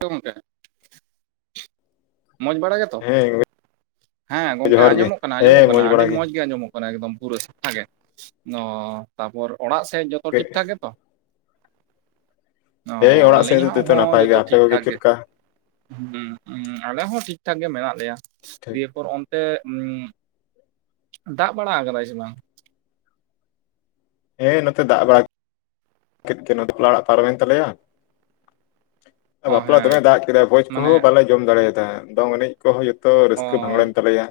[unintelligible] ᱜᱚᱝᱠᱮ ᱢᱚᱸᱡᱽ ᱵᱟᱲᱟ ᱜᱮᱛᱚ ᱦᱮᱸ ᱜᱚᱝᱠᱮ ᱦᱮᱸ ᱜᱚᱝᱠᱮ ᱡᱚᱦᱟᱨ ᱜᱮ ᱟᱸᱡᱚᱢᱚᱜ ᱠᱟᱱᱟ ᱟᱸᱡᱚᱢᱚᱜ ᱦᱮᱸ ᱠᱟᱱᱟ ᱢᱚᱡᱽ ᱵᱟᱲᱟ ᱟᱹᱰᱤ ᱢᱚᱸᱡᱽ ᱜᱮ ᱟᱸᱡᱚᱢᱚᱜ ᱠᱟᱱᱟ ᱢᱮ ᱮᱠᱫᱚᱢ ᱯᱩᱨᱟᱹ ᱥᱤᱠᱷᱟ ᱜᱮ ᱚ ᱛᱟᱨᱯᱚᱨ ᱚᱲᱟᱜ ᱥᱮᱫ ᱡᱚᱛᱚ ᱴᱷᱤᱠ ᱴᱷᱟᱠ ᱜᱮᱛᱚ ᱚ ᱦᱮᱸ ᱚᱲᱟᱜ ᱥᱮᱫ ᱟᱹᱞᱤᱧᱟᱜ ᱛᱮᱫᱚ ᱦᱚᱸ ᱱᱟᱯᱟᱭ ᱜᱮ ᱡᱚᱛᱚ ᱟᱯᱮ ᱴᱷᱤᱠ ᱠᱚᱜᱮ ᱴᱷᱟᱠ ᱪᱮᱫ ᱜᱮ ᱞᱮᱠᱟ ᱦᱮᱸ ᱟᱞᱮ ᱦᱚᱸ ᱴᱷᱤᱠᱴᱷᱟᱠ ᱜᱮ ᱢᱮᱱᱟᱜ ᱞᱮᱭᱟ ᱴᱷᱤᱠ ᱴᱷᱟᱠ᱾ ᱫᱤᱭᱮᱯᱚᱨ ᱚᱱᱛᱮ ᱫᱟᱜ ᱵᱟᱲᱟ ᱟᱠᱟᱫᱟᱭ ᱥᱮ ᱵᱟᱝ ᱦᱮᱸ ᱱᱚᱛᱮ ᱫᱟᱜ ᱵᱟᱲᱟ [inaudible] ᱠᱮᱫ ᱜᱮ ᱵᱟᱯᱞᱟ ᱟᱲᱟᱜ ᱯᱟᱨᱚᱢᱮᱱ ᱛᱟᱞᱮᱭᱟ ᱚ ᱵᱟᱯᱞᱟ ᱦᱮᱸ ᱫᱚᱢᱮ ᱫᱟᱜ ᱠᱮᱫᱟᱭ ᱵᱷᱚᱡᱽ ᱢᱟᱱᱮ ᱠᱚᱦᱚᱸ ᱵᱟᱞᱮ ᱡᱚᱢ ᱫᱟᱲᱮᱭᱟᱫᱟ ᱫᱚᱝ ᱮᱱᱮᱡ ᱠᱚᱦᱚᱸ ᱡᱚᱛᱚ ᱚ ᱨᱟᱹᱥᱠᱟᱹ ᱵᱷᱟᱝᱽᱲᱮᱱ ᱛᱟᱞᱮᱭᱟ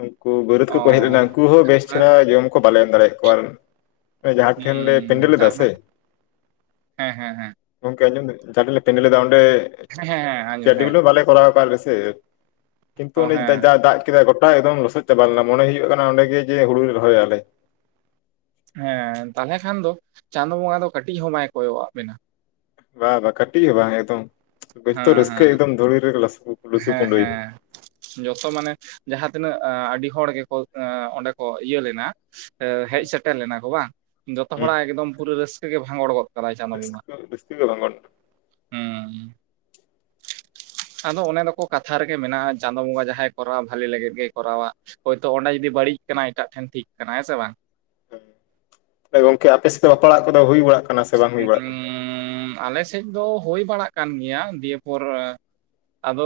ᱩᱱᱠᱩ ᱵᱟᱹᱨᱟᱹᱫ ᱚ ᱠᱚᱠᱚ ᱦᱮᱡ ᱞᱮᱱᱟ ᱩᱱᱠᱩ ᱦᱚᱸ ᱵᱮᱥ ᱢᱟᱱᱮ ᱪᱮᱦᱨᱟ ᱡᱚᱢ ᱠᱚ ᱵᱟᱞᱮ ᱮᱢ ᱫᱟᱲᱮᱭᱟᱜ ᱠᱚᱣᱟ ᱡᱟᱸᱦᱟ ᱴᱷᱮᱱ ᱞᱮ ᱦᱩᱸ ᱯᱮᱸᱰᱮᱞ ᱞᱮᱫᱟ ᱥᱮ ᱛᱟᱨᱢᱟᱱᱮ ᱦᱮᱸ ᱦᱮᱸ ᱦᱮᱸ [inaudible] ᱜᱚᱝᱠᱮ ᱟᱸᱡᱚᱢ ᱴᱷᱮᱱ ᱯᱮᱱᱰ ᱞᱮᱫᱟ ᱚᱸᱰᱮ ᱦᱮᱸ ᱦᱮᱸ ᱟᱸᱡᱚᱢ ᱪᱮᱭᱟᱨ ᱦᱮᱸ ᱴᱮᱵᱤᱞ ᱵᱟᱞᱮ ᱠᱚᱨᱟᱣ ᱟᱠᱟᱜ ᱞᱮᱥᱮ ᱠᱤᱱᱛᱚ ᱚ ᱩᱱᱤ ᱦᱮᱸ ᱡᱟ ᱫᱟᱜ ᱠᱮᱫᱟᱭ ᱜᱚᱴᱟ ᱮᱠᱫᱚᱢ ᱞᱚᱥᱚᱫ ᱪᱟᱵᱟ ᱞᱮᱱᱟ ᱢᱚᱱᱮ ᱦᱩᱭᱩᱜ ᱠᱟᱱᱟ ᱚᱸᱰᱮ ᱜᱮ ᱡᱮ ᱦᱩᱲᱩ ᱞᱮ ᱨᱚᱦᱚᱭᱟᱞᱮ ᱦᱮᱸ ᱛᱟᱦᱚᱞᱮ ᱠᱷᱟᱱ ᱫᱚ ᱪᱟᱸᱫ ᱵᱚᱸᱜᱟ ᱫᱚ ᱠᱟᱹᱴᱤᱡ ᱦᱚᱸ ᱵᱟᱭ ᱠᱚᱭᱚᱜ ᱟᱜ ᱵᱮᱱᱟ ᱵᱟ ᱵᱟᱝ ᱠᱟᱹᱴᱤᱡ ᱜᱮ ᱵᱟᱝ ᱮᱠᱫᱚᱢ ᱵᱚ ᱦᱮᱸ ᱨᱟᱹᱥᱠᱟᱹ ᱦᱮᱸ ᱮᱠᱚᱢ ᱫᱷᱩᱲᱤ ᱨᱮ ᱞᱥ ᱦᱮᱸ ᱦᱮᱸ ᱡᱚᱛᱚ ᱢᱟᱱᱮ ᱡᱟᱦᱟᱸᱛᱤᱱᱟᱹᱜ ᱟᱹᱰᱤ ᱦᱚᱲ ᱜᱮᱠᱚ ᱚᱸᱰᱮ ᱠᱚ ᱤᱭᱟᱹ ᱞᱮᱱᱟ ᱦᱮᱡ ᱥᱮᱴᱮᱨ ᱞᱮᱱᱟ ᱠᱚ ᱵᱟᱝ ᱡᱚᱛᱚ ᱦᱩᱸ ᱦᱚᱲᱟᱜ ᱮᱠᱫᱚᱢ ᱯᱩᱨᱟᱹ ᱨᱟᱹᱥᱠᱟᱹ ᱜᱮ ᱵᱷᱟᱸᱜᱬ ᱜᱚᱫ ᱫᱟᱨᱟᱭ ᱨᱟᱹᱥᱠᱟᱹ ᱪᱟᱸᱫᱳᱵᱚᱸᱜᱟ ᱨᱟᱹᱥᱠᱟᱹ ᱜᱮ ᱵᱟᱝ ᱜᱟᱱᱚᱜ [inaudible] ᱦᱩᱸ ᱟᱫᱚ ᱚᱱᱮ ᱫᱚᱠᱚ ᱠᱟᱛᱷᱟ ᱨᱮᱜᱮ ᱢᱮᱱᱟᱜᱼᱟ ᱪᱟᱸᱫᱳ ᱵᱚᱸᱜᱟ ᱡᱟᱦᱟᱸᱭ ᱠᱚᱨᱟᱣᱟ ᱵᱷᱟᱞᱤ ᱞᱟᱹᱜᱤᱫ ᱜᱮᱭ ᱠᱚᱨᱟᱣᱟ ᱦᱳᱭᱛᱳ ᱚᱸᱰᱮ ᱡᱩᱫᱤ ᱵᱟᱹᱲᱤᱡ ᱠᱟᱱᱟᱭ ᱮᱴᱟᱜ ᱴᱷᱮᱱ ᱴᱷᱤᱠ ᱠᱟᱱᱟ ᱦᱮᱸ ᱥᱮ ᱵᱟᱝ ᱦᱚᱭ ᱜᱚᱝᱠᱮ ᱟᱯᱮᱥᱮᱫ ᱫᱚ ᱵᱟᱯᱟᱞᱟᱜ ᱠᱚᱫᱚ ᱦᱩᱭ ᱵᱟᱲᱟᱜ ᱠᱟᱱᱟ ᱥᱮ ᱵᱟᱝ ᱦᱩᱭ ᱵᱟᱲᱟᱜ ᱠᱟᱱᱟ? [unintelligible] ᱟᱞᱮ ᱥᱮᱫ ᱫᱚ ᱦᱩᱭ ᱵᱟᱲᱟᱜ ᱠᱟᱱ ᱜᱮᱭᱟ ᱫᱤᱭᱮᱯᱚᱨ ᱟᱫᱚ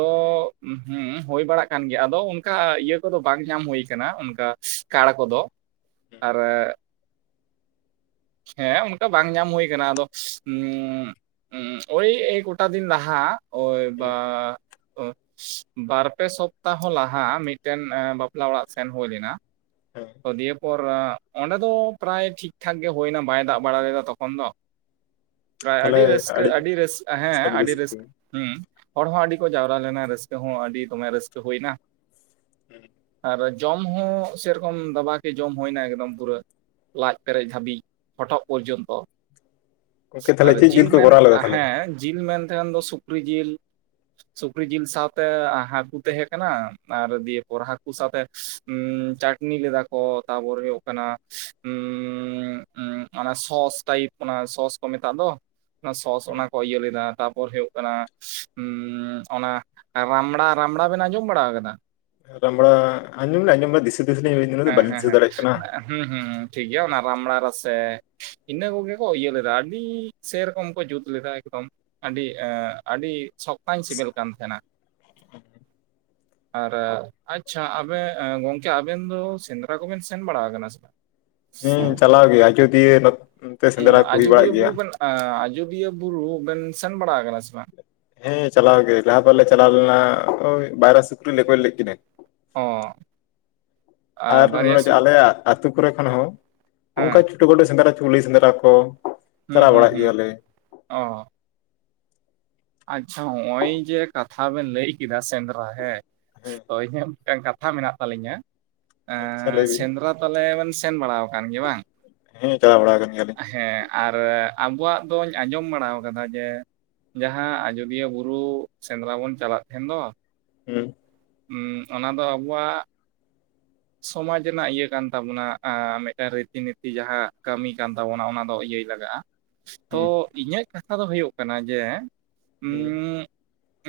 ᱦᱮᱸ ᱦᱩᱭ ᱵᱟᱲᱟᱜ ᱠᱟᱱ ᱜᱮᱭᱟ ᱟᱫᱚ ᱚᱱᱠᱟ ᱤᱭᱟᱹ ᱠᱚᱫᱚ ᱵᱟᱝ ᱧᱟᱢ ᱦᱩᱭ ᱠᱟᱱᱟ ᱚᱱᱠᱟ ᱠᱟᱬ ᱠᱚᱫᱚ ᱟᱨ ᱦᱮᱸ ᱚᱱᱠᱟ ᱵᱟᱝ ᱧᱟᱢ ᱦᱩᱭᱩ ᱠᱟᱱᱟ ᱟᱫᱚ ᱦ ᱳᱭ ᱮᱭ ᱜᱳᱴᱟ ᱫᱤᱱ ᱞᱟᱦᱟ ᱭ ᱦᱮᱸ ᱵᱟ ᱵᱟᱨ ᱯᱮ ᱥᱚᱯᱛᱟᱦᱚ ᱞᱟᱦᱟ ᱢᱤᱫ ᱴᱮᱱ ᱵᱟᱯᱞᱟ ᱚᱲᱟᱜ ᱥᱮᱱ ᱦᱳᱭ ᱞᱮᱱᱟ᱾ ᱦᱮᱸ ᱫᱤᱭᱮ ᱯᱚᱨᱟ ᱚᱸᱰᱮ ᱫᱚ ᱯᱨᱟᱭ ᱴᱷᱤᱠ ᱴᱷᱟᱠ ᱜᱮ ᱦᱩᱭᱱᱟ ᱵᱟᱭ ᱫᱟᱜ ᱵᱟᱲᱟ ᱞᱮᱫᱟ ᱛᱚᱠᱷᱚᱱ ᱫᱚ ᱟᱹᱰᱤ ᱨᱟᱹᱥᱠᱟᱹ ᱟᱹᱰᱤ ᱨᱟᱹᱥᱠᱟᱹ ᱦᱮᱸ ᱟᱹᱰᱤ ᱨᱟᱹᱥᱠᱟᱹ ᱦᱮᱸ ᱦᱚᱲ ᱦᱚᱸ ᱟᱹᱰᱤ ᱠᱚ ᱡᱟᱣᱨᱟ ᱞᱮᱱᱟ ᱨᱟᱹᱥᱠᱟᱹ ᱦᱚᱸ ᱟᱹᱰᱤ ᱫᱚᱢᱮ ᱨᱟᱹᱥᱠᱟᱹ ᱦᱩᱭᱱᱟ ᱟᱨ ᱡᱚᱢ ᱦᱚᱸ ᱥᱮᱨᱚᱠᱚᱢ ᱫᱟᱵᱟᱠᱮ ᱡᱚᱢ ᱦᱩᱭᱱᱟ ᱮᱠᱚᱢ ᱯᱩᱨᱟᱹ ᱞᱟᱡ ᱯᱮᱨᱮᱡ ᱫᱷᱟᱹᱵᱤᱡ ᱦᱚᱴᱚᱜ ᱯᱚᱨᱡᱚᱱᱛᱚ ᱜᱚᱝᱠᱮ ᱟᱨ ᱛᱟᱦᱞᱮ ᱪᱮᱫ ᱡᱤᱞ ᱠᱚ ᱢᱮᱱ ᱠᱚᱨᱟᱣ ᱞᱮᱫᱟ ᱛᱟᱦᱞᱮ? ᱦᱮᱸ ᱡᱤᱞ ᱢᱮᱱ ᱛᱟᱦᱮᱱ ᱫᱚ ᱥᱩ [unintelligible] ᱡᱮᱞ ᱥᱩᱠᱨᱤ ᱡᱤᱞ ᱥᱟᱶᱛᱮ ᱦᱟᱠᱩ ᱛᱟᱦᱮᱸ ᱠᱟᱱᱟ ᱟᱨ ᱫᱤᱭᱮ ᱯᱚᱨ ᱦᱟᱠᱩ ᱥᱟᱶᱛᱮ ᱪᱟᱴᱱᱤ ᱞᱮᱫᱟᱠᱚ ᱛᱟᱯᱚᱨ ᱦᱚᱭᱩᱜ ᱠᱟᱱᱟ ᱩᱸᱻ ᱚᱱᱟ ᱥᱚᱥ ᱴᱟᱭᱤᱯ ᱚᱱᱟ ᱥᱚᱥ ᱠᱚ ᱢᱮᱛᱟᱜ ᱫᱚ ᱚᱱᱟ ᱥᱚᱥ ᱦᱩᱸ ᱚᱱᱟ ᱠᱚ ᱤᱭᱟᱹ ᱞᱮᱫᱟ ᱛᱟᱨᱯᱚᱨ ᱦᱳᱭᱳᱜ ᱠᱟᱱᱟ ᱩᱸᱻ ᱚᱱᱟ ᱨᱟᱢᱲᱟ ᱨᱟᱢᱵᱽᱲᱟ ᱵᱮᱱ ᱟᱸᱡᱚᱢ ᱵᱟᱲᱟ ᱠᱟᱫᱟ? ᱨᱟᱢᱵᱽᱲᱟ ᱟᱸᱡᱚᱢ ᱫᱚ ᱞᱤᱧ ᱟᱸᱡᱚᱢ ᱵᱟᱲᱟ ᱫᱤᱥᱟᱹ ᱫᱤᱥᱟᱹ ᱞᱤᱧ ᱵᱡᱽᱫᱟ ᱩᱱᱟᱹᱜ ᱦᱮᱸ ᱫᱚ ᱦᱮᱸ ᱵᱟᱞᱤᱧ ᱦᱮᱸ ᱫᱤᱥᱟᱹ ᱫᱟᱲᱮᱭᱟᱜ ᱠᱟᱱᱟ ᱦᱩᱸ ᱦᱩᱸ ᱴᱷᱤᱠ ᱜᱮᱭᱟ ᱚᱱᱟ ᱨᱟᱢᱵᱽᱲᱟ ᱨᱟᱥᱮ ᱤᱱᱟᱹ ᱠᱚᱜᱮ ᱠᱚ ᱤᱭᱟᱹ ᱞᱮᱫᱟ ᱟᱰᱤ ᱥᱮᱨᱚᱠᱚᱢ ᱠᱚ ᱡᱩᱛ ᱞᱮᱫᱟ ᱮᱠᱫᱚᱢ ᱟᱰᱤ ᱟᱰᱤ ᱥᱚᱠᱛᱟᱧ ᱥᱮᱵᱮᱞ ᱠᱟᱱ ᱛᱟᱦᱮᱱᱟ [inaudible] ᱟᱪᱷᱟ ᱟᱵᱮ ᱜᱚᱝᱠᱮ ᱟᱵᱮᱱ ᱥᱮᱸᱫᱽᱨᱟ ᱠᱚᱵᱮᱱ ᱥᱮᱱ ᱵᱟᱲᱟ ᱟᱠᱟᱱᱟ ᱥᱮ ᱵᱟᱝ? ᱦᱩᱸ ᱪᱟᱞᱟᱣ ᱜᱮ ᱟᱡᱚᱫᱤᱭᱟᱹ ᱱᱚᱛᱮ ᱥᱮᱸᱫᱽᱨᱟ ᱠᱚ ᱦᱩᱭ ᱟᱡᱚᱫᱤᱭᱟᱹ ᱵᱟᱲᱟᱜ ᱵᱩᱨᱩ ᱜᱮᱭᱟ ᱵᱮᱱ ᱟᱡᱚᱫᱤᱭᱟᱹ ᱵᱩᱨᱩ ᱵᱮᱱ ᱥᱮᱱ ᱵᱟᱲᱟ ᱠᱟᱱᱟ ᱥᱮ ᱵᱟᱝ? ᱦᱮᱸ ᱪᱟᱞᱟᱣ ᱜᱮ ᱞᱟᱦᱟ ᱵᱟᱨ ᱞᱮ ᱪᱟᱞᱟᱣ ᱞᱮᱱᱟ ᱳᱭ ᱵᱟᱭᱨᱟ ᱥᱩᱠᱨᱤ ᱞᱮ ᱜᱚᱡᱽ ᱞᱮᱫ ᱠᱤᱱᱟᱹ ᱚᱸ ᱟᱨ ᱱᱚᱜ-ᱚᱭ ᱡᱮ ᱟᱞᱮᱭᱟᱜ ᱟᱹᱛᱩ ᱠᱚᱨᱮ ᱠᱷᱚᱱ ᱦᱚᱸ ᱚᱝᱠᱟ ᱦᱮᱸ ᱪᱷᱳᱴᱳ ᱠᱷᱟᱴᱳ ᱥᱮᱸᱫᱽᱨᱟ ᱪᱩᱞᱦᱤ ᱥᱮᱸᱫᱽᱨᱟ ᱠᱚ ᱦᱩᱸ ᱪᱟᱞᱟᱣ ᱦᱩᱸ ᱵᱟᱲᱟᱜ ᱦᱩᱸ ᱜᱮᱭᱟᱞᱮ ᱚ ᱟᱪᱷᱟ ᱦᱚᱸᱜᱚᱭ ᱡᱮ ᱠᱟᱛᱷᱟ ᱵᱮᱱ ᱞᱟᱹᱭ ᱠᱮᱫᱟ ᱥᱮᱸᱫᱽᱨᱟ ᱦᱮᱸ ᱦᱮᱸ ᱛᱚ [unintelligible] ᱢᱤᱫ ᱴᱟᱝ ᱠᱟᱛᱷᱟ ᱢᱮᱱᱟᱜ ᱛᱟᱹᱞᱤᱧᱟ ᱟᱪᱪᱷᱟ ᱮᱸ ᱞᱟᱹᱭ ᱵᱤᱱ ᱥᱮᱸᱫᱽᱨᱟ ᱛᱟᱞᱮ ᱵᱮᱱ ᱥᱮᱱ ᱵᱟᱲᱟ ᱠᱟᱱ ᱜᱮᱭᱟ ᱵᱟᱝ? ᱦᱮᱸ ᱪᱟᱞᱟᱣ ᱵᱟᱲᱟ ᱟᱠᱟᱱ ᱜᱮᱭᱟᱞᱤᱧ ᱦᱮᱸ ᱟᱨ ᱟᱵᱚᱣᱟᱜ ᱫᱚᱸᱧ ᱟᱸᱡᱚᱢ ᱵᱟᱲᱟ ᱠᱟᱫᱟ ᱡᱮ ᱡᱟᱦᱟᱸ ᱟᱡᱚᱫᱤᱭᱟᱹ ᱵᱩᱨᱩ ᱥᱮᱸᱫᱽᱨᱟ ᱵᱚᱱ ᱪᱟᱞᱟᱜ ᱛᱟᱦᱮᱱ ᱫᱚ ᱦᱩᱸ ᱩᱸ ᱚᱱᱟ ᱫᱚ ᱟᱵᱚᱣᱟᱜ ᱥᱚᱢᱟᱡᱽ ᱨᱮᱱᱟᱜ ᱤᱭᱟᱹ ᱠᱟᱱ ᱛᱟᱵᱚᱱᱟ ᱢᱤᱫᱴᱟᱝ ᱨᱤᱛᱤ ᱱᱤᱛᱤ ᱡᱟᱦᱟᱸ ᱠᱟᱹᱢᱤ ᱠᱟᱱ ᱛᱟᱵᱚᱱᱟ ᱚᱱᱟ ᱫᱚ ᱤᱭᱟᱹ ᱞᱟᱜᱟᱜᱼᱟ ᱛᱚ ᱦᱩᱸ ᱤᱧᱟᱹᱜ ᱠᱟᱛᱷᱟ ᱫᱚ ᱦᱚᱭᱩᱜ ᱠᱟᱱᱟ ᱡᱮ ᱦᱩᱸ ᱩᱸ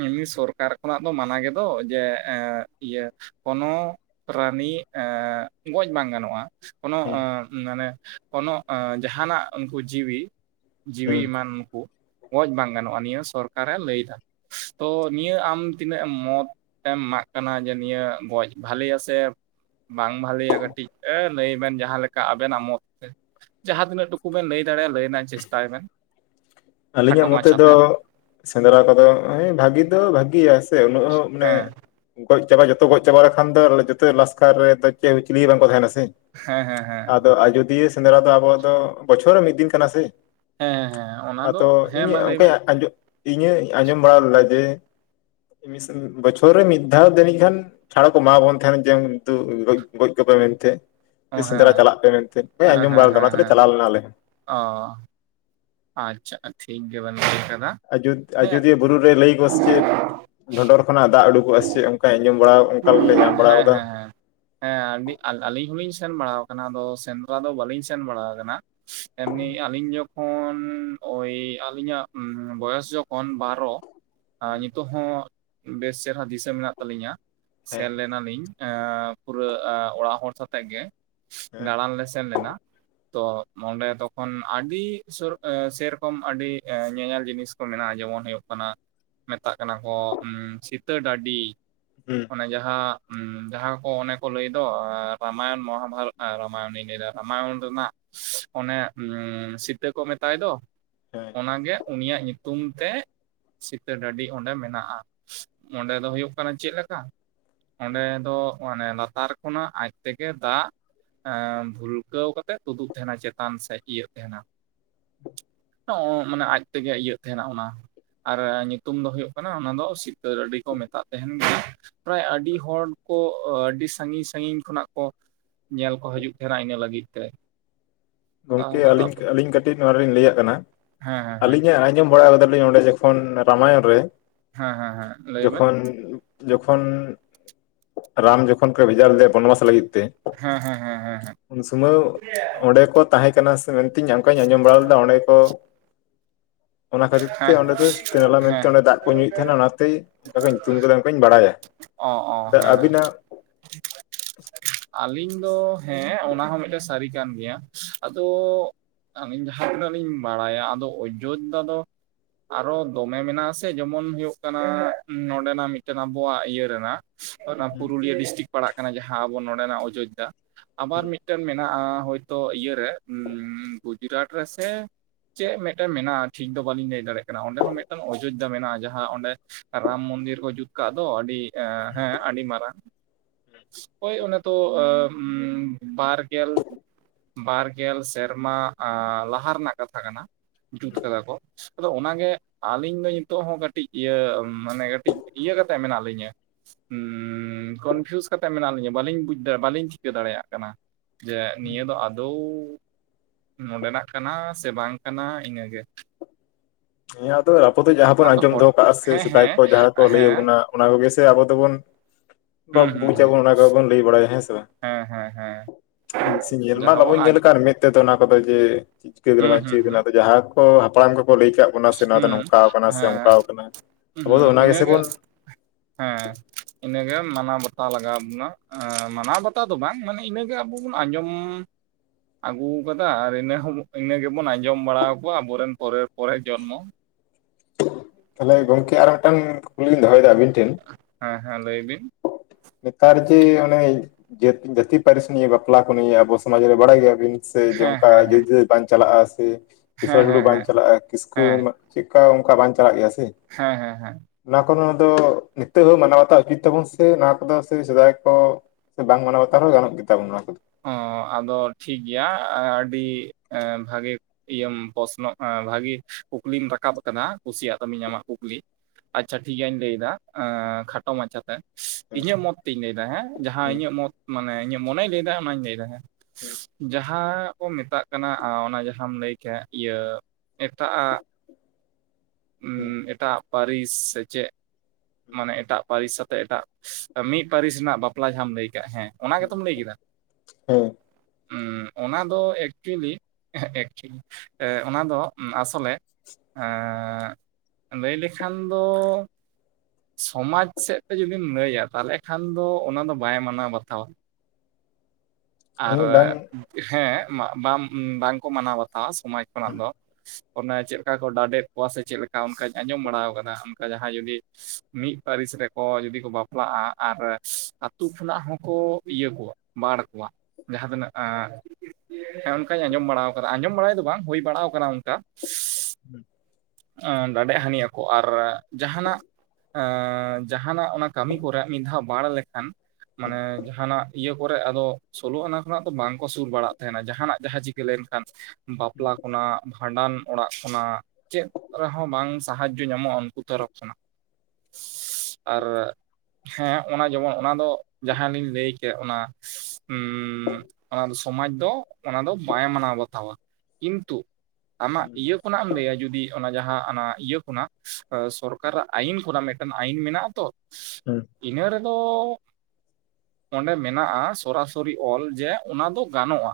ᱮᱢᱱᱤ ᱥᱚᱨᱠᱟᱨ ᱠᱷᱚᱱᱟᱜ ᱫᱚ ᱢᱟᱱᱟ ᱜᱮᱫᱚ ᱡᱮ ᱤᱭᱟᱹ ᱠᱳᱱᱳ ᱯᱨᱟᱱᱤ ᱜᱚᱡ ᱵᱟᱝ ᱜᱟᱱᱚᱜᱼᱟ ᱠᱚᱱᱚ ᱦᱩᱸ ᱮᱸ ᱢᱟᱱᱮ ᱠᱚᱱᱚ ᱡᱟᱦᱟᱱᱟᱜ ᱩᱱᱠᱩ ᱡᱤᱣᱤ ᱡᱤᱣᱤ ᱦᱩᱸ ᱮᱢᱟᱱ ᱱᱩᱠᱩ ᱜᱚᱡ ᱵᱟᱝ ᱜᱟᱱᱚᱜᱼᱟ ᱱᱤᱭᱟᱹ ᱥᱚᱨᱠᱟᱨᱮ ᱞᱟᱹᱭᱫᱟ ᱛᱚ ᱱᱤᱭᱟᱹ ᱟᱢ ᱛᱤᱱᱟᱹᱜ ᱮᱢ ᱢᱚᱛ ᱮᱢ ᱮᱢᱟᱜ ᱠᱟᱱᱟ ᱡᱮ ᱱᱤᱭᱟᱹ ᱜᱚᱡ ᱵᱟᱞᱮᱭᱟ ᱥᱮ ᱵᱟᱝ ᱵᱷᱟᱞᱮᱭᱟ ᱠᱟᱹᱴᱤᱡ ᱞᱟᱹᱭ ᱵᱮᱱ ᱡᱟᱦᱟᱸ ᱞᱮᱠᱟ ᱟᱵᱮᱱᱟᱜ ᱢᱚᱛ ᱛᱮ ᱡᱟᱦᱟᱸ ᱛᱤᱱᱟᱹᱜ ᱴᱩᱠᱩ ᱵᱮᱱ ᱞᱟᱹᱭ ᱫᱟᱲᱮᱭᱟᱜᱼᱟ ᱞᱟᱹᱭ ᱨᱮᱱᱟᱜ ᱪᱮᱥᱴᱟᱭ ᱵᱮᱱ ᱠᱷᱟᱴᱚ ᱟᱹᱞᱤᱧᱟᱜ ᱢᱚᱛ ᱛᱮᱫᱚ ᱢᱟᱪᱷᱟᱛᱮ ᱥᱮᱸᱫᱽᱨᱟ ᱠᱚᱫᱚ ᱵᱷᱟᱹᱜᱤ ᱫᱚ ᱵᱷᱟᱹᱜᱤᱭᱟ ᱥᱮ ᱩᱱᱟᱹᱜ ᱦᱚᱸ ᱢᱟᱱᱮ ᱦᱮᱸ ᱜᱚᱡ ᱪᱟᱵᱟ ᱡᱚᱛᱚ ᱜᱚᱡ ᱪᱟᱵᱟ ᱞᱮᱠᱷᱟᱱ ᱫᱚ ᱡᱚᱛᱚ ᱞᱟᱥᱠᱟᱨ ᱨᱮᱫᱚ ᱪᱮᱫ ᱪᱤᱞᱤ ᱦᱚᱸ ᱵᱟᱝ ᱠᱚ ᱛᱟᱦᱮᱱᱟ ᱥᱮ ᱦᱮᱸ ᱦᱮᱸ ᱦᱮᱸ ᱟᱫᱚ ᱟᱡᱚᱫᱤᱭᱟᱹ ᱥᱮᱸᱫᱽᱨᱟ ᱫᱚ ᱟᱵᱚᱣᱟᱜ ᱫᱚ ᱵᱚᱪᱷᱚᱨ ᱨᱮ ᱢᱤᱫ ᱫᱤᱱ ᱠᱟᱱᱟ ᱥᱮ ᱦᱮᱸ ᱦᱮᱸ ᱦᱮᱸ ᱚᱱᱟ ᱫᱚ ᱟᱫᱚ ᱤᱧ ᱢᱟ ᱞᱟᱹᱭ ᱚᱱᱠᱟᱸᱧ ᱵᱮᱱ ᱟᱸ ᱟᱸᱡᱚᱢ ᱤᱧ ᱟᱸᱡᱚᱢ ᱵᱟᱲᱟ ᱞᱮᱫᱟ ᱡᱮ ᱢᱤᱥᱟ. ᱱ ᱵᱚᱪᱷᱚᱨ ᱨᱮ ᱢᱤᱫ ᱫᱷᱟᱣ ᱡᱟᱹᱱᱤᱡ ᱠᱷᱟᱱ ᱪᱷᱟᱲᱚ ᱠᱚ ᱮᱢᱟ ᱟᱵᱚᱱ ᱛᱟᱦᱮᱱᱟ ᱡᱮ ᱫᱩ ᱜᱚᱡ ᱜᱚᱡ ᱠᱟᱯᱮ ᱢᱮᱱᱛᱮ ᱚ ᱥᱮᱸᱫᱽᱨᱟ ᱦᱮᱸ ᱪᱟᱞᱟᱜ ᱯᱮ ᱢᱮᱱᱛᱮ ᱦᱮᱸ ᱟᱸᱡᱚᱢ ᱵᱟᱲᱟ ᱞᱮᱫᱟ ᱚᱱᱟᱛᱮᱞᱮ ᱪᱟᱞᱟᱣ ᱞᱮᱱᱟ ᱟᱞᱮ ᱦᱚᱸ ᱟᱸ ᱟᱪᱷᱟ ᱴᱷᱤᱠ ᱜᱮ ᱵᱮᱱ ᱞᱟᱹᱭ ᱠᱟᱫᱟ ᱟᱡᱚ ᱦᱮᱸ ᱟᱡᱚᱫᱤᱭᱟᱹ ᱵᱩᱨᱩ ᱨᱮ ᱞᱟᱹᱭ ᱟᱠᱚᱥᱮ ᱪᱮᱫ ᱰᱷᱚᱸᱰᱚᱨ ᱠᱷᱚᱱᱟᱜ ᱫᱟᱜ ᱩᱰᱩᱠᱚᱜᱼᱟ ᱥᱮ ᱪᱮᱜ ᱚᱱᱠᱟᱧ ᱟᱸᱡᱚᱢ ᱵᱟᱲᱟ ᱚᱱᱠᱟᱞᱮ ᱧᱟᱢ ᱦᱮᱸ ᱵᱟᱲᱟᱫᱟ? ᱦᱮᱸ ᱦᱮᱸ ᱟᱞᱤᱧ ᱦᱚᱸᱞᱤᱧ ᱥᱮᱱ ᱵᱟᱲᱟ ᱠᱟᱱᱟ ᱟᱫᱚ ᱥᱮᱸᱫᱽᱨᱟ ᱫᱚ ᱵᱟᱞᱤᱧ ᱥᱮᱱ ᱵᱟᱲᱟ ᱠᱟᱱᱟ ᱮᱢᱱᱤ ᱟᱹᱞᱤᱧ ᱡᱚᱠᱷᱚᱱ ᱳᱭ ᱟᱹᱞᱤᱧᱟᱜ ᱵᱚᱭᱚᱥ ᱡᱚᱠᱷᱚᱱ ᱵᱟᱨᱚ ᱟ ᱦᱮᱸ ᱱᱤᱛᱚᱜ ᱦᱚᱸ ᱵᱮᱥ ᱪᱮᱦᱨᱟ ᱫᱤᱥᱟᱹ ᱢᱮᱱᱟᱜ ᱛᱟᱹᱞᱤᱧᱟ ᱦᱮᱸ ᱥᱮᱱ ᱞᱮᱱᱟᱞᱤᱧ ᱯᱩᱨᱟᱹ ᱚᱲᱟᱜ ᱦᱚᱲ ᱥᱚᱛᱮᱜᱮ ᱫᱟᱬᱟᱱ ᱞᱮ ᱥᱮᱱ ᱞᱮᱱᱟ᱾ ᱛᱚ ᱱᱚᱸᱰᱮ ᱛᱚᱠᱷᱚᱱ ᱟᱹᱰᱤ ᱥᱮᱨᱚᱠᱚᱢ ᱟᱹᱰᱤ ᱧᱮᱧᱮᱞ ᱡᱤᱱᱤᱥ ᱠᱚ ᱠᱚ ᱢᱮᱱᱟᱜᱼᱟ ᱡᱮᱢᱚᱱ ᱦᱩᱭᱩᱜ ᱠᱟᱱᱟ ᱢᱮᱛᱟᱜ ᱠᱟᱱᱟ ᱠᱚ ᱥᱤᱛᱟᱹ ᱰᱟᱹᱰᱤ ᱦᱩᱸ ᱚᱱᱮ ᱡᱟᱦᱟᱸ ᱡᱟᱦᱟᱸ ᱠᱚ ᱚᱱᱮ ᱠᱚ ᱞᱟᱹᱭ ᱫᱚ ᱨᱟᱢᱟᱭᱚᱱ ᱢᱚᱦᱟᱵᱷᱟᱨᱚᱛ ᱨᱟᱢᱟ ᱭᱚᱱᱤᱧ ᱞᱟᱹᱭ ᱮᱟ ᱨᱟᱢᱟᱭᱚᱱ ᱨᱮᱱᱟᱜ ᱚᱱᱮ ᱥᱤᱛᱟᱹ ᱠᱚ ᱢᱮᱛᱟᱭ ᱫᱚ᱾ ᱦᱮᱸ ᱚᱱᱟᱜ ᱜᱮ ᱩᱱᱤᱭᱟᱜ ᱧᱩᱛᱩᱢ ᱛᱮ ᱥᱤᱛᱟᱹ ᱰᱟᱹᱰᱤ ᱚᱸᱰᱮ ᱢᱮᱱᱟᱜᱼᱟ ᱚᱸᱰᱮ ᱫᱚ ᱦᱩᱭᱩᱜ ᱠᱟᱱᱟ ᱪᱮᱫ ᱞᱮᱠᱟ᱾ ᱚᱸᱰᱮ ᱫᱚ ᱢᱟᱱᱮ ᱞᱟᱛᱟᱨ ᱠᱷᱚᱱᱟᱜ ᱟᱡ ᱛᱮᱜᱮ ᱫᱟᱜ ᱵᱷᱩᱞᱠᱟᱹᱣ ᱠᱟᱛᱮᱜ ᱛᱩᱫᱩᱜ ᱛᱟᱦᱮᱱᱟ ᱪᱮᱛᱟᱱ ᱥᱮ ᱤᱭᱟᱹᱜ ᱛᱟᱦᱮᱱᱟ [unintelligible] ᱢᱟᱱᱮ ᱟᱡ ᱛᱮᱜᱮ ᱤᱭᱟᱹᱜ ᱛᱟᱦᱮᱱᱟ ᱚᱱᱟ ᱟᱨ ᱧᱩᱛᱩᱢ ᱫᱚ ᱦᱩᱭᱩᱜ ᱠᱟᱱᱟ ᱚᱱᱟ ᱫᱚ ᱥᱤᱛᱟᱹ ᱰᱟᱹᱰᱤ ᱠᱚ ᱢᱮᱛᱟᱜ ᱛᱟᱦᱮᱱ ᱜᱮᱭᱟ ᱯᱨᱟᱭ ᱟᱹᱰᱤ ᱦᱚᱲ ᱠᱚ ᱟᱹᱰᱤ ᱥᱟᱹᱜᱤᱧ ᱥᱟᱹᱜᱤᱧ ᱠᱷᱚᱱᱟᱜ ᱠᱚ᱾ ᱧᱮᱞ ᱠᱚ ᱦᱤᱡᱩᱜ ᱠᱟᱱᱟ ᱤᱱᱟᱹ ᱞᱟᱹᱜᱤᱫ ᱛᱮ᱾ ᱜᱚᱝᱠᱮ ᱟᱹᱞᱤᱧ ᱦᱮᱸ ᱟᱹᱞᱤᱧ ᱠᱟᱹᱴᱤᱡ ᱱᱚᱣᱟ ᱞᱤᱧ ᱞᱟᱹᱭᱟᱜ ᱠᱟᱱᱟ ᱦᱮᱸ ᱦᱮᱸ ᱟᱹᱞᱤᱧᱟᱜ ᱟᱸᱡᱚᱢ ᱵᱟᱲᱟ ᱠᱟᱫᱟᱞᱤᱧ ᱚᱸᱰᱮ ᱡᱚᱠᱷᱚᱱ ᱨᱟᱢᱟᱭᱚᱱ ᱨᱮ ᱦᱮᱸ ᱦᱮᱸ ᱦᱮᱸ ᱞᱟᱹᱭ ᱵᱮᱱ ᱡᱚᱠᱷᱚᱱ ᱡᱚᱠᱷᱚᱱ ᱨᱟᱢ ᱡᱚᱠᱷᱚᱱ ᱠᱚ ᱵᱷᱮᱡᱟ ᱞᱮᱫᱮᱭᱟ ᱵᱚᱱᱚᱵᱟᱥ ᱞᱟᱹᱜᱤᱫ ᱛᱮ ᱦᱮᱸ ᱦᱮᱸ ᱦᱮᱸ ᱦᱮᱸ ᱩᱥᱩᱢᱟᱹᱣ ᱚᱸᱰᱮ ᱠᱚ ᱛᱟᱦᱮᱸ ᱠᱟᱱᱟ ᱥᱮ ᱢᱮᱱᱛᱤᱧ ᱚᱱᱠᱟᱧ ᱟᱸᱡᱚᱢ ᱵᱟᱲᱟ ᱞᱮᱫᱟ ᱚᱸᱰᱮ ᱠᱚ ᱚᱱᱟ ᱠᱷᱟᱹᱛᱤᱨ ᱦᱮᱸ ᱛᱮ ᱚᱸᱰᱮ ᱫᱚ ᱥᱤᱛᱟᱹ ᱱᱟᱞᱟ ᱢᱮᱱᱛᱮ ᱦᱮᱸ ᱚᱸᱰᱮ ᱫᱟᱜ ᱠᱚ ᱧᱩᱭᱮᱫ ᱛᱟᱦᱮᱱᱟ ᱚᱱᱟᱛᱮ ᱚᱱᱠᱟ ᱠᱚ ᱧᱩᱛᱩᱢ ᱠᱮᱫᱟ ᱚᱱᱠᱟᱧ ᱵᱟᱲᱟᱭᱟ᱾ ᱚ ᱚ ᱟᱫᱚ ᱦᱮᱸ᱾ ᱟᱹᱵᱤᱱᱟᱜ [unintelligible] ᱟᱹᱞᱤᱧ ᱫᱚ ᱦᱮᱸ ᱚᱱᱟ ᱦᱚᱸ ᱢᱤᱫᱴᱮᱱ ᱥᱟᱹᱨᱤ ᱠᱟᱱ ᱜᱮᱭᱟ᱾ ᱟᱫᱚ ᱟᱹᱞᱤᱧ ᱡᱟᱦᱟᱸ ᱛᱤᱱᱟᱹᱜ ᱞᱤᱧ ᱵᱟᱲᱟᱭᱟ ᱟᱫᱚ ᱚᱡᱳᱫᱽᱫᱷᱟ ᱫᱚ ᱟᱨᱚ ᱫᱚᱢᱮ ᱢᱮᱱᱟᱜ ᱟᱥᱮ ᱡᱮᱢᱚᱱ ᱦᱩᱭᱩᱜ ᱠᱟᱱᱟ ᱱᱚᱸᱰᱮᱱᱟᱜ ᱢᱤᱫᱴᱮᱱ ᱟᱵᱚᱣᱟᱜ ᱤᱭᱟᱹ ᱨᱮᱱᱟᱜ ᱚᱱᱟ ᱯᱩᱨᱩᱞᱤᱭᱟᱹ ᱰᱤᱥᱴᱤᱠ ᱯᱟᱲᱟᱜ ᱠᱟᱱᱟ᱾ ᱡᱟᱦᱟᱸ ᱟᱵᱚ ᱱᱚᱰᱮᱱᱟᱜ ᱚᱡᱳᱫᱽᱫᱷᱟ ᱟᱵᱟᱨ ᱢᱤᱫᱴᱮᱱ ᱢᱮᱱᱟᱜᱼᱟ ᱦᱳᱭᱛᱳ ᱤᱭᱟᱹᱨᱮ ᱜᱩᱡᱽᱨᱟᱴ ᱨᱮᱥᱮ ᱪᱮᱫ ᱢᱤᱫᱴᱮᱱ ᱢᱮᱱᱟᱜᱼᱟ᱾ ᱴᱷᱤᱠ ᱫᱚ ᱵᱟᱞᱤᱧ ᱞᱟᱹᱭ ᱫᱟᱲᱮᱭᱟᱜ ᱠᱟᱱᱟ ᱚᱸᱰᱮ ᱦᱚᱸ ᱢᱤᱫᱴᱟᱝ ᱚᱡᱳᱫᱽᱫᱷᱟ ᱢᱮᱱᱟᱜᱼᱟ ᱡᱟᱦᱟᱸ ᱚᱸᱰᱮ ᱨᱟᱢ ᱢᱚᱱᱫᱤᱨ ᱠᱚ ᱡᱩᱛ ᱠᱟᱜ ᱫᱚ ᱟᱹᱰᱤ ᱦᱮᱸ ᱟᱹᱰᱤ ᱢᱟᱨᱟᱝ ᱦᱳᱭ ᱚᱱᱟ ᱫᱚ ᱵᱟᱨᱜᱮᱞ ᱵᱟᱨᱜᱮᱞ ᱥᱮᱨᱢᱟ ᱞᱟᱦᱟ ᱨᱮᱱᱟᱜ ᱠᱟᱛᱷᱟ ᱠᱟᱱᱟ ᱡᱩᱛ ᱠᱟᱫᱟ ᱠᱚ ᱚᱱᱟᱜᱮ ᱟᱹᱞᱤᱧ ᱫᱚ ᱱᱤᱛᱚᱜ ᱦᱚᱸ ᱠᱟᱹᱴᱤᱡ ᱤᱭᱟᱹ ᱢᱟᱱᱮ ᱠᱟᱹᱴᱤᱡ ᱤᱭᱟᱹ ᱠᱟᱛᱮᱜ ᱢᱮᱱᱟᱜ ᱞᱤᱧᱟᱹ᱾ ᱠᱚᱱᱯᱷᱤᱭᱩᱥ ᱠᱟᱛᱮᱜ ᱢᱮᱱᱟᱜ ᱞᱤᱧᱟᱹ ᱵᱟᱞᱤᱧ ᱫᱟᱲ ᱵᱟᱹᱞᱤᱧ ᱴᱷᱤᱠᱟᱹ ᱫᱟᱲᱮᱭᱟᱜ ᱠᱟᱱᱟ᱾ ᱡᱮ ᱱᱤᱭᱟᱹ ᱫᱚ ᱟᱫᱚ ᱱᱚᱰᱮᱱᱟᱜ ᱠᱟᱱᱟ ᱥᱮ ᱵᱟᱝ ᱠᱟᱱᱟ ᱤᱱᱟᱹᱜᱮ᱾ ᱱᱤᱭᱟᱹ ᱟᱫᱚ ᱟᱵᱚ ᱫᱚ ᱡᱟᱦᱟᱸ ᱵᱚᱱ ᱟᱫᱚ ᱟᱸᱡᱚᱢ ᱦᱚᱲ ᱫᱚᱦᱚ ᱠᱟᱜᱼᱟ ᱥᱮ ᱦᱮᱸ ᱥᱮᱫᱟᱭ ᱦᱮᱸ ᱠᱷᱚᱱ ᱡᱟᱦᱟᱸ ᱠᱚ ᱦᱮᱸ ᱞᱟᱹᱭᱟᱵᱚᱱᱟ ᱚᱱᱟ ᱠᱚᱜᱮ ᱥᱮ ᱟᱵᱚ ᱫᱚᱵᱚᱱ ᱵᱟ ᱦᱩᱸ ᱦᱩᱸ ᱦᱩᱸ ᱵᱩᱡᱟᱵᱚᱱ ᱚᱱᱟ ᱠᱚᱵᱚᱱ ᱞᱟᱹᱭ ᱵᱟᱲᱟᱭᱟ ᱦᱮᱸ ᱥᱮ ᱵᱟᱝ ᱦᱮᱸ ᱦᱮᱸ ᱦᱮᱸ ᱦᱸ ᱧᱮᱞ ᱢᱟ ᱡᱟᱦᱟᱸ ᱵᱟᱵᱚ ᱵᱚᱱ ᱧᱮᱞ ᱟᱠᱟᱫ ᱢᱮ ᱚᱱᱟ ᱠᱚᱫᱚ ᱡᱮ ᱪᱤᱠᱟᱹ ᱠᱟᱱᱟ ᱦᱩᱸ ᱵᱟᱝ ᱦᱩᱸ ᱪᱤᱠ ᱠᱟᱱᱟ ᱦᱩᱸ ᱟᱫᱚ ᱡᱟᱦᱟᱸ ᱠᱚ ᱦᱟᱯᱲᱟᱢ ᱠᱚᱠᱚ ᱞᱟᱹᱭ ᱠᱟᱫ ᱠᱚ ᱚᱱᱟ ᱥᱮ ᱱᱚᱭᱟ ᱫᱚ ᱱᱚᱝᱠᱟ ᱟᱠᱟᱱᱟ ᱥᱮ ᱦᱮᱸ ᱚᱱᱠᱟ ᱟᱠᱟᱱᱟ ᱟᱵᱚ ᱫᱚ ᱦᱩᱸ ᱚᱱᱟ ᱜᱮᱥᱮ ᱤᱱᱟᱹᱜᱮ ᱵᱚᱱ ᱦᱮᱸ ᱤᱱᱟᱹᱜᱮ ᱢᱟᱱᱟᱣ ᱵᱟᱛᱟᱣ ᱞᱟᱜᱟᱣ ᱵᱚᱱᱟ ᱢᱟᱱᱟᱣ ᱵᱟᱛᱟᱣ ᱫᱚ ᱵᱟᱝ ᱢᱟᱱᱮ ᱤᱱᱟᱹᱜᱮ ᱟᱵᱚ ᱵᱚᱱ ᱟᱸᱡᱚᱢ ᱟᱹᱜᱩᱣᱟᱠᱟᱫᱟ ᱟᱨ ᱤᱱᱟᱹ ᱦᱚᱸ ᱤᱱᱟᱹ ᱜᱮᱵᱚᱱ ᱟᱸᱡᱚᱢ ᱵᱟᱲᱟ ᱠᱚᱣᱟ ᱟᱵᱚᱮᱱ ᱯᱚᱨᱮᱨ ᱯᱚᱨᱮ ᱡᱚᱱᱢᱚ ᱛᱟᱦᱚᱞᱮ ᱜᱚᱝᱠᱮ ᱟᱨ ᱢᱤᱫᱴᱟᱝ ᱠᱩᱠᱞᱤᱧ ᱫᱚᱦᱚᱭᱮᱫᱟ ᱟᱵᱤᱱ ᱴᱷᱮᱱ ᱦᱮᱸ ᱦᱮᱸ ᱞᱟᱹᱭ ᱵᱤᱱ ᱱᱮᱛᱟᱨ ᱡᱮ ᱚᱱᱮ ᱡᱟᱹᱛᱤ ᱯᱟᱹᱨᱤᱥ ᱱᱤᱭ ᱵᱟᱯᱞᱟ ᱠᱚ ᱱᱤᱭᱮ ᱟᱵᱚ ᱥᱚᱢᱟᱡᱽ ᱨᱮ ᱵᱟᱲᱟᱭ ᱜᱮᱭᱟᱵᱤᱱ ᱥᱮ ᱡᱮ ᱦᱮᱸ ᱚᱱᱠᱟ ᱦᱮᱸ ᱦᱮᱸ ᱡᱩᱫᱤ ᱵᱟᱝ ᱪᱟᱞᱟᱜᱼᱟ ᱥᱮ ᱵᱤᱥᱟ ᱦᱮᱸ ᱴᱩᱰᱩ ᱦᱮᱸ ᱵᱟᱝ ᱦᱮᱸ ᱪᱟᱞᱟᱜᱼᱟ ᱠᱤᱥᱠᱩ ᱦᱮᱸ ᱪᱮᱫᱠᱟ ᱚᱱᱠᱟ ᱵᱟᱝ ᱪᱟᱞᱟᱜ ᱜᱮᱭᱟ ᱥᱮ ᱦᱮᱸ ᱦᱮᱸ ᱦᱮᱸ ᱚᱱᱟ ᱠᱚ ᱫᱚ ᱟᱫᱚ ᱱᱤᱛᱚᱜ ᱦᱚᱸ ᱢᱟᱱᱟᱣ ᱵᱟᱛᱟᱣ ᱚᱪᱤᱛ ᱛᱟᱵᱩᱱ ᱥᱮ ᱚᱱᱟ ᱫᱚ ᱥᱮ ᱥᱮᱫᱟᱭ ᱠᱚ ᱵᱟᱝ ᱢᱟᱱᱟᱣ ᱵᱟᱛᱟᱣ ᱨᱮ ᱦᱚᱸ ᱜᱟᱱᱚᱜ ᱜᱮᱛᱟᱵᱚ ᱱᱚᱣᱟ ᱠᱚᱫᱚ᱾ ᱚ ᱟᱫᱚ ᱴᱷᱤᱠ ᱜᱮᱭᱟ ᱟᱹᱰᱤ ᱮ ᱵᱷᱟᱜᱮ ᱤᱭᱟᱹ ᱯᱚᱥᱱᱚᱜ ᱵᱷᱟᱹᱜᱤ ᱠᱩᱠᱞᱤᱢ ᱨᱟᱠᱟᱵ ᱟᱠᱟᱫᱟ, ᱠᱩᱥᱤᱭᱟᱜ ᱛᱟᱢᱤᱧ ᱟᱢᱟᱜ ᱠᱩᱠᱞᱤ ᱟᱪᱪᱷᱟ ᱴᱷᱤᱠ ᱜᱮᱭᱟ ᱞᱟᱹᱭ ᱫᱟ ᱠᱷᱟᱴᱚ ᱢᱟᱪᱟ ᱛᱮ ᱦᱮᱸ ᱤᱧᱟᱹᱜ ᱢᱚᱛ ᱛᱤᱧ ᱞᱟᱹᱭ ᱫᱟ, ᱦᱮᱸ ᱡᱟᱦᱟᱸ ᱦᱮᱸ ᱤᱧᱟᱹᱜ ᱢᱚᱛ ᱢᱟᱱᱮᱭ ᱤᱧᱟᱜ ᱢᱚᱱᱮᱭ ᱞᱟᱹᱭ ᱫᱟᱭ ᱚᱱᱟᱧ ᱞᱟᱹᱭ ᱫᱟ ᱦᱮᱸ ᱦᱩᱸ ᱡᱟᱦᱟᱸ ᱠᱚ ᱢᱮᱛᱟᱜ ᱠᱟᱱᱟ ᱚᱱᱟ ᱡᱟᱦᱟᱸᱢ ᱞᱟᱹᱭᱠᱮᱜ ᱤᱭᱟᱹ ᱮᱴᱟᱜᱼᱟᱜ ᱦᱮᱸ ᱮᱴᱟᱜ ᱯᱟᱹᱨᱤᱥ ᱥᱮᱪᱮᱫ ᱢᱟᱱᱮ ᱮᱴᱟᱜ ᱯᱟᱹᱨᱤᱥ ᱥᱟᱛᱮᱜ ᱮᱴᱟᱜ ᱢᱤᱫ ᱯᱟᱹᱨᱤᱥ ᱨᱮᱱᱟᱜ ᱵᱟᱯᱞᱟ ᱡᱟᱦᱟᱸᱢ ᱞᱟᱹᱭ ᱠᱟᱜ ᱦᱮᱸ ᱚᱱᱟ ᱜᱮᱛᱚᱢ ᱞᱟᱹᱭ ᱠᱮᱫᱟ ᱦᱮᱸ ᱦᱩᱸ ᱚᱱᱟ ᱫᱚ ᱮᱠᱪᱩᱭᱮᱞᱤ ᱮᱠᱪᱮ ᱮ ᱚᱱᱟ ᱫᱚ ᱟᱥᱚᱞᱮ ᱮᱸᱜ ᱞᱟᱹᱭ ᱞᱮᱠᱷᱟᱱ ᱫᱚ ᱥᱚᱢᱟᱡᱽ ᱥᱮᱫ ᱛᱮ ᱡᱩᱫᱤᱢ ᱞᱟᱹᱭᱟ ᱛᱟᱦᱚᱞᱮ ᱠᱷᱟᱱ ᱫᱚ ᱚᱱᱟ ᱫᱚ ᱵᱟᱭ ᱢᱟᱱᱟᱣ ᱵᱟᱛᱟᱣᱟ᱾ [inaudible] ᱦᱮᱸ ᱟᱨ ᱦᱮᱸ ᱵᱟᱝ ᱦᱮᱸ ᱵᱟ ᱵᱟᱝ ᱠᱚ ᱢᱟᱱᱟᱣ ᱵᱟᱛᱟᱣᱟ ᱥᱚᱢᱟᱡᱽ ᱠᱷᱚᱱᱟᱜ ᱦᱮᱸ ᱫᱚ᱾ ᱚᱱᱮ ᱪᱮᱫᱠᱟ ᱠᱚ ᱰᱮᱫ ᱠᱚᱣᱟ ᱥᱮ ᱪᱮᱫᱠᱟ ᱚᱱᱠᱟᱧ ᱟᱸᱡᱚᱢ ᱵᱟᱲᱟ ᱟᱠᱟᱫᱟ᱾ ᱚᱱᱠᱟ ᱡᱟᱦᱟᱸᱭ ᱡᱩᱫᱤ ᱢᱤᱫ ᱯᱟᱹᱨᱤᱥ ᱨᱮᱠᱚ ᱡᱩᱫᱤ ᱠᱚ ᱵᱟᱯᱞᱟᱜᱼᱟ ᱟᱨ ᱟᱹᱛᱩ ᱠᱷᱚᱱᱟᱜ ᱦᱚᱸᱠᱚ ᱤᱭᱟᱹ ᱠᱚᱣᱟ ᱵᱟᱲ ᱠᱚᱣᱟᱜ ᱡᱟᱦᱟᱸ ᱛᱤᱱᱟᱹᱜ ᱦᱮᱸ ᱚᱱᱠᱟᱧ ᱟᱸᱡᱚᱢ ᱵᱟᱲᱟ ᱣᱟᱠᱟᱫᱟ ᱟᱸᱡᱚᱢ ᱵᱟᱲᱟᱭ ᱫᱚ ᱵᱟᱝ ᱦᱩᱭ ᱵᱟᱲᱟ ᱟᱠᱟᱱᱟ ᱚᱱᱠᱟ [inaudible] ᱟ ᱰᱟᱰᱮᱜ ᱦᱟᱱᱤᱭᱟᱹ ᱠᱚ ᱟᱨ ᱡᱟᱦᱟᱱᱟᱜ ᱮᱸ ᱡᱟᱦᱟᱱᱟᱜ ᱚᱱᱟ ᱠᱟᱹᱢᱤ ᱠᱚᱨᱮ ᱢᱤᱫ ᱫᱷᱟᱣ ᱵᱟᱲ ᱞᱮᱠᱷᱟᱱ ᱢᱟᱱᱮ ᱡᱟᱦᱟᱱᱟᱜ ᱤᱭᱟᱹ ᱠᱚᱨᱮ ᱟᱫᱚ ᱥᱳᱞᱳ ᱚᱱᱟ ᱠᱷᱚᱱᱟᱜ ᱫᱚ, ᱵᱟᱝᱠᱚ ᱥᱩᱨ ᱵᱟᱲᱟᱜ ᱛᱟᱦᱮᱱᱟ ᱡᱟᱦᱟᱱᱟᱜ ᱡᱟᱦᱟᱸ ᱪᱤᱠᱟᱹ ᱞᱮᱱᱠᱷᱟᱱ᱾ ᱵᱟᱯᱞᱟ ᱦᱮᱸ ᱠᱷᱚᱱᱟᱜ, ᱵᱷᱟᱸᱰᱟᱱ ᱚᱲᱟᱜ ᱠᱷᱚᱱᱟᱜ ᱪᱮᱫ ᱨᱮᱦᱚᱸ ᱵᱟᱝ ᱥᱟᱦᱟᱡᱚ ᱧᱟᱢᱚᱜᱼᱟ ᱩᱱᱠᱩ ᱛᱚᱨᱚᱯᱷ ᱠᱷᱚᱱᱟᱜ ᱟᱨ ᱦᱮᱸ ᱚᱱᱟ ᱡᱮᱢᱚᱱ ᱚᱱᱟ ᱫᱚ ᱡᱟᱦᱟᱸ ᱞᱤᱧ ᱞᱟᱹᱭᱠᱮᱜ ᱚᱱᱟ ᱚᱱᱟ ᱥᱚᱢᱟᱡᱽ ᱫᱚ ᱚᱱᱟ ᱫᱚ ᱵᱟᱭ ᱢᱟᱱᱟᱣ ᱵᱟᱛᱟᱣᱟ᱾ ᱠᱤᱱᱛᱩ ᱟᱢᱟᱜ ᱦᱮᱸ ᱤᱭᱟᱹ ᱚᱱᱟᱜ ᱮᱢ ᱞᱟᱹᱭᱟ ᱡᱩ ᱫᱤ ᱚᱱᱟ ᱡᱟᱦᱟᱸ ᱚᱱᱟ ᱤᱭᱟᱹ ᱠᱷᱚᱱᱟᱜ ᱥᱚᱨᱠᱟᱨᱟᱜ ᱟᱭᱤᱱ ᱠᱷᱚᱱᱟᱜ ᱢᱤᱫᱴᱟᱝ ᱟᱹᱤᱱ ᱢᱮᱱᱟᱜᱼᱟ ᱛᱚ ᱦᱮᱸ ᱤᱱᱟᱹ ᱨᱮᱫᱚ ᱚᱸᱰᱮ ᱢᱮᱱᱟᱜᱼᱟ ᱥᱚᱨᱟ ᱥᱚᱨᱤ ᱚᱞ ᱡᱮ ᱚᱱᱟ ᱫᱚ ᱜᱟᱱᱚᱜᱼᱟ᱾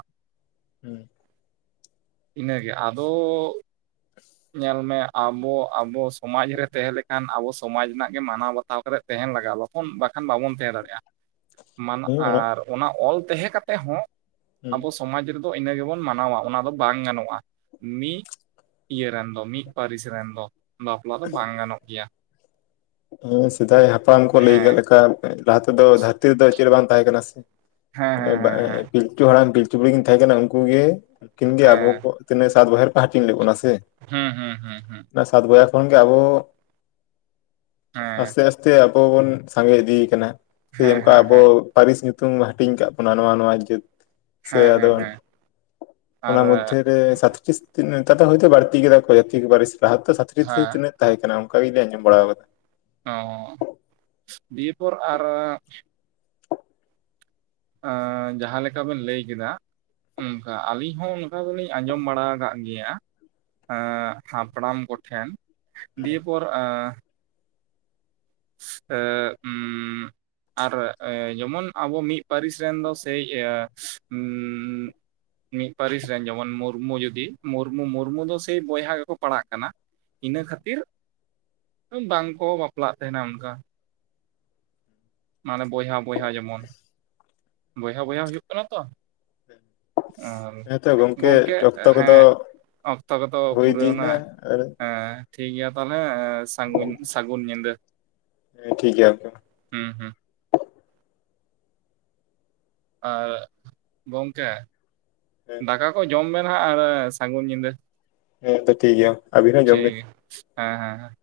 ᱦᱩᱸ ᱤᱱᱟᱹᱜᱮ ᱟᱫᱚ ᱧᱮᱞᱢᱮ ᱟᱵᱚ ᱟᱵᱚ ᱥᱚᱢᱟᱡ ᱨᱮ ᱛᱟᱦᱮᱸ ᱞᱮᱠᱷᱟᱱ ᱟᱵᱚ ᱥᱚᱢᱟᱡᱽ ᱨᱮᱱᱟᱜ ᱜᱮ ᱢᱟᱱᱟᱣ ᱵᱟᱛᱟᱣ ᱼᱼ ᱥᱟᱣ ᱠᱟᱛᱮᱫ ᱛᱟᱦᱮᱱ ᱞᱟᱜᱟᱜᱼᱟ ᱵᱟᱠᱷᱚᱱ ᱵᱟᱠᱷᱟᱱ ᱵᱟᱵᱚᱱ ᱛᱟᱦᱮᱸ ᱫᱟᱲᱮᱭᱟᱜᱼᱟ ᱢᱟᱱᱚ ᱟᱨ ᱚᱱᱟ ᱚᱞ ᱛᱟᱦᱮᱸ ᱠᱟᱛᱮ ᱦᱚᱸ ᱦᱮᱸ ᱟᱵᱚ ᱥᱚᱢᱟᱡᱽ ᱨᱮᱫᱚ ᱤᱱᱟᱹ ᱜᱮᱵᱚᱱ ᱢᱟᱱᱟᱣᱟ ᱚᱱᱟ ᱫᱚ ᱵᱟᱝ ᱜᱟᱱᱚᱜᱼᱟ ᱢᱤᱫ ᱤᱭᱟᱹᱮᱱ ᱫᱚ ᱢᱤᱫ ᱯᱟᱹᱨᱤᱥ ᱨᱮᱱ ᱫᱚ ᱵᱟᱯᱞᱟ ᱫᱚ ᱵᱟᱝ ᱜᱟᱱᱚᱜ ᱜᱮᱭᱟ᱾ ᱦᱮᱸ ᱥᱮᱫᱟᱭ ᱦᱟᱯᱲᱟᱢ ᱠᱚ ᱞᱟᱹᱭ ᱠᱟᱫ ᱦᱮᱸ ᱞᱮᱠᱟ ᱞᱟᱦᱟ ᱛᱮᱫᱚ ᱫᱷᱟᱹᱨᱛᱤ ᱨᱮᱫᱚ ᱪᱮᱫ ᱵᱟᱝ ᱛᱟᱦᱮᱸ ᱠᱟᱱᱟ ᱥᱮ ᱦᱮᱸ ᱦᱮᱸ ᱵᱟ ᱦᱮᱸ ᱦᱮᱸ ᱤᱯᱤ ᱯᱤᱞᱪᱩ ᱦᱟᱲᱟᱢ ᱯᱤᱞᱪᱩ ᱵᱩᱲᱦᱤ ᱠᱤᱱ ᱛᱟᱦᱮᱸ ᱠᱟᱱᱟ ᱩᱱᱠᱤᱱ ᱜᱮ ᱩᱱᱠᱤᱱ ᱜᱮ ᱟᱵᱚ ᱦᱮᱸ ᱠᱚ ᱛᱤᱱᱟᱹᱜ ᱥᱟᱛ ᱵᱚᱭᱦᱟ ᱨᱮ ᱠᱚ ᱦᱟᱹᱴᱤᱧ ᱞᱮᱫ ᱵᱚᱱᱟ ᱥᱮ ᱦᱩᱸ ᱦᱩᱸ ᱦᱩᱸ ᱦᱩᱸ ᱚᱱᱟ ᱥᱟᱛ ᱵᱚᱭᱦᱟ ᱠᱷᱚᱱ ᱜᱮ ᱟᱵᱚ ᱦᱮᱸ ᱟᱥᱛᱮ ᱟᱥᱛᱮ ᱟᱵᱚ ᱵᱚᱱ ᱥᱟᱸᱜᱮ ᱤᱫᱤ ᱠᱟᱱᱟ᱾ ᱥᱮ ᱦᱮᱸ ᱚᱱᱠᱟ ᱦᱮᱸ ᱟᱵᱚ ᱦᱮᱸ ᱦᱮᱸ ᱯᱟᱹᱨᱤᱥ ᱧᱩᱛᱩᱢ ᱦᱟᱹᱴᱤᱧ ᱟᱠᱟᱫ ᱵᱚᱱᱟ, ᱱᱚᱣᱟᱹ ᱱᱚᱣᱟ. ᱡᱟᱹᱛ ᱥᱮ ᱦᱮᱸ ᱟᱫᱚ ᱦᱮᱸ ᱦᱮᱸ ᱟᱨ ᱚᱱᱟ ᱢᱚᱫᱽᱫᱷᱮᱨᱮ ᱥᱟᱛᱴᱤ ᱱᱮᱛᱟᱨ ᱫᱚ ᱦᱚᱭᱛᱚ ᱵᱟᱹᱲᱛᱤ ᱠᱮᱫᱟ ᱠᱚ ᱡᱟᱹᱛᱤ ᱠᱚ ᱯᱟᱹᱨᱤᱥ ᱞᱟᱦᱟ ᱛᱮ ᱥᱟᱛᱴᱤ ᱥᱮ ᱦᱮᱸ ᱛᱤᱱᱟᱹᱜ ᱛᱟᱦᱮᱸ ᱠᱟᱱᱟ ᱚᱱᱠᱟ ᱜᱤᱧ ᱟᱸᱡᱚᱢ ᱵᱟᱲᱟ ᱟᱠᱟᱫᱟ ᱚ ᱰᱤ ᱯᱷᱚᱨ ᱟᱨ ᱮ ᱡᱟᱸᱦᱟ ᱞᱮᱠᱟᱵᱤᱱ ᱞᱟᱹᱭ ᱠᱮᱫᱟ ᱚᱝᱠᱟ ᱟᱞᱤᱧ ᱦᱚᱸ ᱚᱱᱠᱟ ᱫᱚᱞᱤᱧ ᱟᱸᱡᱚᱢ ᱵᱟᱲᱟ ᱟᱠᱟᱫ ᱜᱮᱭᱟ ᱦᱮᱸ ᱦᱟᱯᱲᱟᱢ ᱠᱚᱴᱷᱮᱱ ᱫᱤᱭᱮ ᱯᱚᱨ ᱮ ᱩ ᱟᱨ ᱡᱮᱢᱚᱱ ᱟᱵᱚ ᱢᱤᱫ ᱯᱟᱹᱨᱤᱥ ᱨᱮᱱ ᱫᱚ ᱥᱮᱭ ᱢᱤᱫ ᱯᱟᱹᱨᱤᱥ ᱨᱮᱱ ᱡᱮᱢᱚᱱ ᱢᱩᱨᱢᱩ ᱡᱩᱫᱤ ᱢᱩᱨᱢᱩ ᱢᱩᱨᱢᱩ ᱫᱚ ᱥᱮᱭ ᱵᱚᱭᱦᱟ ᱜᱮᱠᱚ ᱯᱟᱲᱟᱜ ᱠᱟᱱᱟ᱾ ᱤᱱᱟᱹ ᱠᱷᱟᱹᱛᱤᱨ ᱵᱟᱝᱠᱚ ᱵᱟᱯᱞᱟᱜ ᱛᱟᱦᱮᱸᱱᱟ ᱚᱱᱠᱟ ᱢᱟᱱᱮ ᱵᱚᱭᱦᱟᱼ ᱵᱚᱭᱦᱟ ᱡᱮᱢᱚᱱ ᱵᱚᱭᱦᱟ ᱵᱚᱭᱦᱟ ᱦᱩᱭᱩᱜ ᱠᱟᱱᱟ ᱛᱚ ᱟᱨ ᱦᱮᱸᱛᱚ ᱜᱚᱝᱠᱮ ᱜᱚᱢᱠᱮ ᱚᱠᱛᱚ ᱠᱚᱫᱚ ᱦᱮᱸ ᱚᱠᱛᱚ ᱠᱚᱫᱚ ᱦᱩᱭ ᱯᱩᱨᱟᱹᱣᱱᱟ ᱤᱫᱤᱭᱮᱱᱟ ᱟᱨ ᱦᱮᱸ ᱴᱷᱤᱠ ᱜᱮᱭᱟ ᱛᱟᱦᱚᱞᱮ ᱥᱟᱹᱜ ᱥᱟᱹᱜᱩᱱ ᱧᱤᱫᱟᱹ ᱦᱮᱸ ᱴᱷᱤᱠ ᱜᱚᱝᱠᱮ᱾ ᱦᱮᱸ ᱦᱮᱸ ᱟᱨ ᱜᱚᱝᱠᱮ ᱦᱮᱸ ᱫᱟᱠᱟ ᱠᱚ ᱡᱚᱢ ᱵᱮᱱ ᱦᱟᱜ ᱟᱨ ᱥᱟᱹᱜᱩᱱ ᱧᱤᱫᱟᱹ᱾ ᱦᱮᱸ ᱛᱚ ᱴᱷᱤᱠ ᱜᱮᱭᱟ ᱟᱵᱤᱱ ᱦᱚᱸ ᱴᱷᱤᱠ ᱡᱚᱢ ᱵᱤᱱ ᱜᱮᱭᱟ, ᱦᱮᱸ ᱦᱮᱸᱮᱸ